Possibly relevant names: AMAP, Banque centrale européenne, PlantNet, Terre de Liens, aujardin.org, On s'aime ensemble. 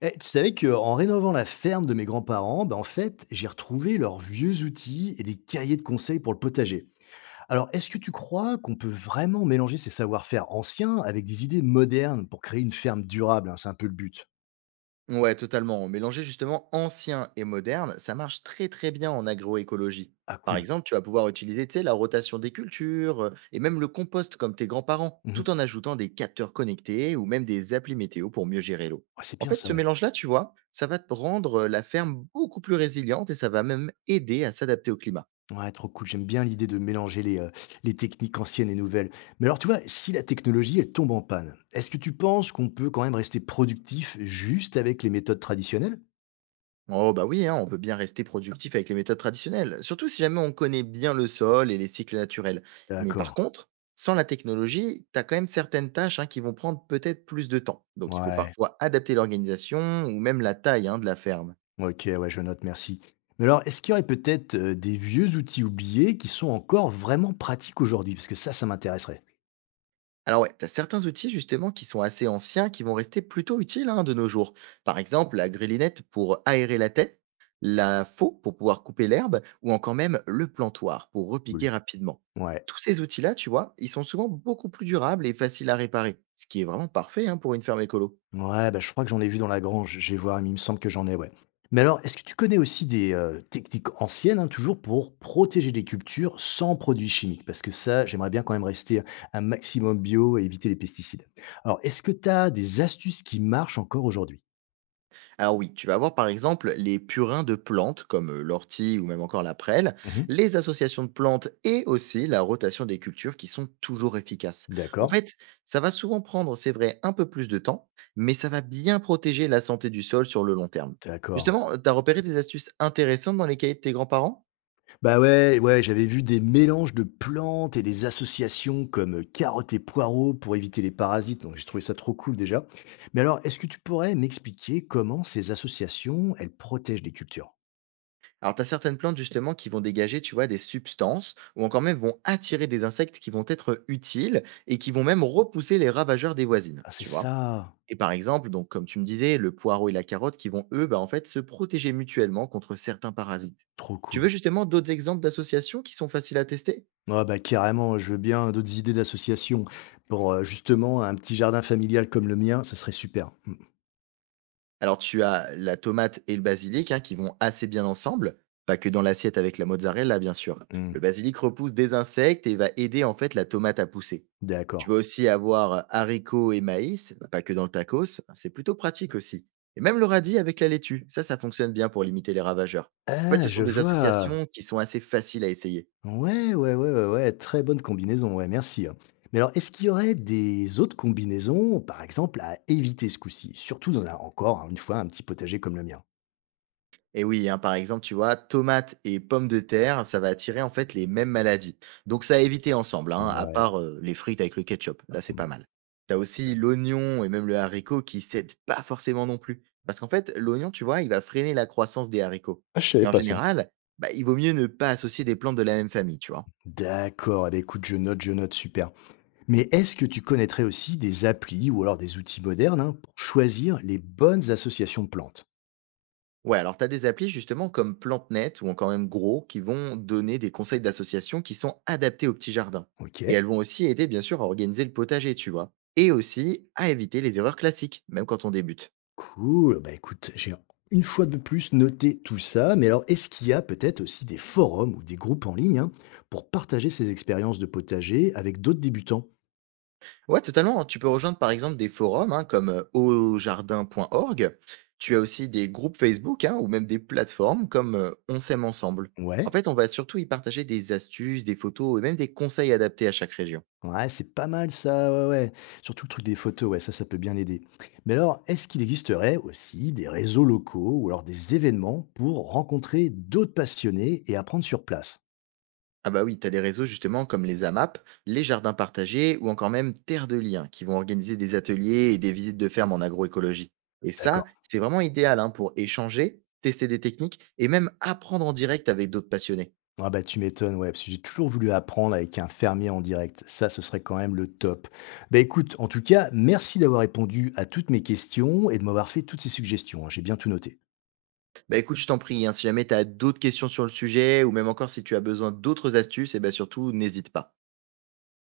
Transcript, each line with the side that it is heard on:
left: Eh, tu savais qu'en rénovant la ferme de mes grands-parents, ben, en fait, j'ai retrouvé leurs vieux outils et des cahiers de conseils pour le potager. Alors, est-ce que tu crois qu'on peut vraiment mélanger ces savoir-faire anciens avec des idées modernes pour créer une ferme durable, hein, c'est un peu le but.
right: Ouais, totalement. Mélanger justement ancien et moderne, ça marche très très bien en agroécologie.
left: Ah,
right: Par
left: cool.
right: exemple, tu vas pouvoir utiliser, tu sais, la rotation des cultures et même le compost comme tes grands-parents, tout
left: Mhm.
right: en ajoutant des capteurs connectés ou même des applis météo pour mieux gérer l'eau.
left: Ouais, c'est
right: En
left: bien
right: fait,
left: ça,
right: ce
left: ouais.
right: mélange-là, tu vois, ça va te rendre la ferme beaucoup plus résiliente et ça va même aider à s'adapter au climat.
left: Ouais, trop cool. J'aime bien l'idée de mélanger les les techniques anciennes et nouvelles. Mais alors, tu vois, si la technologie, elle tombe en panne, est-ce que tu penses qu'on peut quand même rester productif juste avec les méthodes traditionnelles.
right: Oh bah oui, hein, on peut bien rester productif avec les méthodes traditionnelles, surtout si jamais on connaît bien le sol et les cycles naturels. Mais par
left: D'accord.
right: contre, sans la technologie, tu as quand même certaines tâches hein, qui vont prendre peut-être plus de temps. Donc il faut
left: Ouais.
right: parfois adapter l'organisation ou même la taille hein, de la ferme.
left: OK, ouais, je note, merci. Mais alors, est-ce qu'il y aurait peut-être des vieux outils oubliés qui sont encore vraiment pratiques aujourd'hui? Parce que ça m'intéresserait.
right: Alors ouais, t'as certains outils justement qui sont assez anciens, qui vont rester plutôt utiles hein, de nos jours. Par exemple, la grélinette pour aérer la tête, la faux pour pouvoir couper l'herbe, ou encore même le plantoir pour
left: Cool.
right: repiquer rapidement.
left: Ouais.
right: Tous ces outils-là, tu vois, ils sont souvent beaucoup plus durables et faciles à réparer, ce qui est vraiment parfait hein, pour une ferme écolo.
left: Ouais, bah, je crois que j'en ai vu dans la grange. Je vais voir, mais il me semble que j'en ai, ouais. Mais alors, est-ce que tu connais aussi des techniques anciennes, hein, toujours pour protéger les cultures sans produits chimiques? Parce que ça, j'aimerais bien quand même rester un maximum bio et éviter les pesticides. Alors, est-ce que tu as des astuces qui marchent encore aujourd'hui?
right: Alors oui, tu vas avoir par exemple les purins de plantes comme l'ortie ou même encore la prêle,
left: Mhm.
right: les associations de plantes et aussi la rotation des cultures qui sont toujours efficaces. En
left: D'accord,
right: fait, ça va souvent prendre, c'est vrai, un peu plus de temps, mais ça va bien protéger la santé du sol sur le long terme.
left: d'accord.
right: Justement, tu as repéré des astuces intéressantes dans les cahiers de tes grands-parents.
left: Bah ouais, ouais, j'avais vu des mélanges de plantes et des associations comme carottes et poireaux pour éviter les parasites, donc j'ai trouvé ça trop cool déjà. Mais alors, est-ce que tu pourrais m'expliquer comment ces associations, elles protègent les cultures?
right: Alors tu as certaines plantes justement qui vont dégager, tu vois, des substances ou encore même vont attirer des insectes qui vont être utiles et qui vont même repousser les ravageurs des voisines,
left: Ah, c'est
right: tu vois.
left: ça,
right: Et par exemple, donc comme tu me disais, le poireau et la carotte qui vont, eux, bah, en fait, se protéger mutuellement contre certains parasites.
left: trop
right: Tu
left: cool.
right: veux justement d'autres exemples d'associations qui sont faciles à tester?
left: Ah bah carrément, je veux bien d'autres idées d'associations pour justement un petit jardin familial comme le mien, ce serait super. Mm,
right: Alors, tu as la tomate et le basilic hein, qui vont assez bien ensemble, pas que dans l'assiette avec la mozzarella, bien sûr. Le
left: mm,
right: basilic repousse des insectes et va aider en fait la tomate à pousser. Tu
left: d'accord.
right: vas aussi avoir haricots et maïs, bah, pas que dans le tacos, hein, c'est plutôt pratique aussi. Et même le radis avec la laitue, ça fonctionne bien pour limiter les ravageurs. En fait,
left: Ah,
right: ce
left: je
right: sont des
left: vois.
right: associations qui sont assez faciles à essayer.
left: Ouais, ouais, ouais, ouais, ouais, très bonne combinaison, ouais, merci, hein. Mais alors, est-ce qu'il y aurait des autres combinaisons, par exemple, à éviter ce coup-ci? Surtout encore, hein, une fois, un petit potager comme le mien.
right: Et oui, hein, par exemple, tu vois, tomates et pommes de terre, ça va attirer en fait les mêmes maladies. Donc ça à éviter ensemble, hein, à
left: Ouais.
right: part les frites avec le ketchup. Là, c'est
left: Hmm.
right: pas mal. T'as aussi l'oignon et même le haricot qui s'aident pas forcément non plus. Parce qu'en fait, l'oignon, tu vois, il va freiner la croissance des haricots.
left: Ah, je savais
right: Et en
left: pas ça.
right: général, bah, il vaut mieux ne pas associer des plantes de la même famille, tu vois.
left: D'accord, eh ben, écoute, je note, super. Mais est-ce que tu connaîtrais aussi des applis ou alors des outils modernes, hein, pour choisir les bonnes associations de plantes?
right: Ouais, alors tu as des applis justement comme PlanteNet ou encore même Gros qui vont donner des conseils d'associations qui sont adaptés aux petits jardins.
left: OK.
right: Et elles vont aussi aider bien sûr à organiser le potager, tu vois. Et aussi à éviter les erreurs classiques, même quand on débute.
left: Cool, bah écoute, j'ai une fois de plus noté tout ça, mais alors est-ce qu'il y a peut-être aussi des forums ou des groupes en ligne, hein, pour partager ces expériences de potager avec d'autres débutants?
right: Ouais, totalement, hein. Tu peux rejoindre par exemple des forums hein, comme aujardin.org. Tu as aussi des groupes Facebook hein, ou même des plateformes comme On s'aime ensemble. En
left: Ouais,
right: fait, on va surtout y partager des astuces, des photos et même des conseils adaptés à chaque région.
left: ouais, c'est pas mal ça, ouais, ouais. Surtout le truc des photos, ouais, ça peut bien aider. Mais alors, est-ce qu'il existerait aussi des réseaux locaux ou alors des événements pour rencontrer d'autres passionnés et apprendre sur place?
right: Ah bah oui, t'as des réseaux justement comme les AMAP, les jardins partagés ou encore même Terre de Liens qui vont organiser des ateliers et des visites de fermes en agroécologie. Et ça,
left: D'accord.
right: c'est vraiment idéal hein, pour échanger, tester des techniques et même apprendre en direct avec d'autres passionnés.
left: Ah bah tu m'étonnes, ouais, parce que j'ai toujours voulu apprendre avec un fermier en direct. Ça, ce serait quand même le top. Bah écoute, en tout cas, merci d'avoir répondu à toutes mes questions et de m'avoir fait toutes ces suggestions, hein. J'ai bien tout noté.
right: Bah écoute, je t'en prie, hein, si jamais t'as d'autres questions sur le sujet ou même encore si tu as besoin d'autres astuces, et ben surtout n'hésite pas.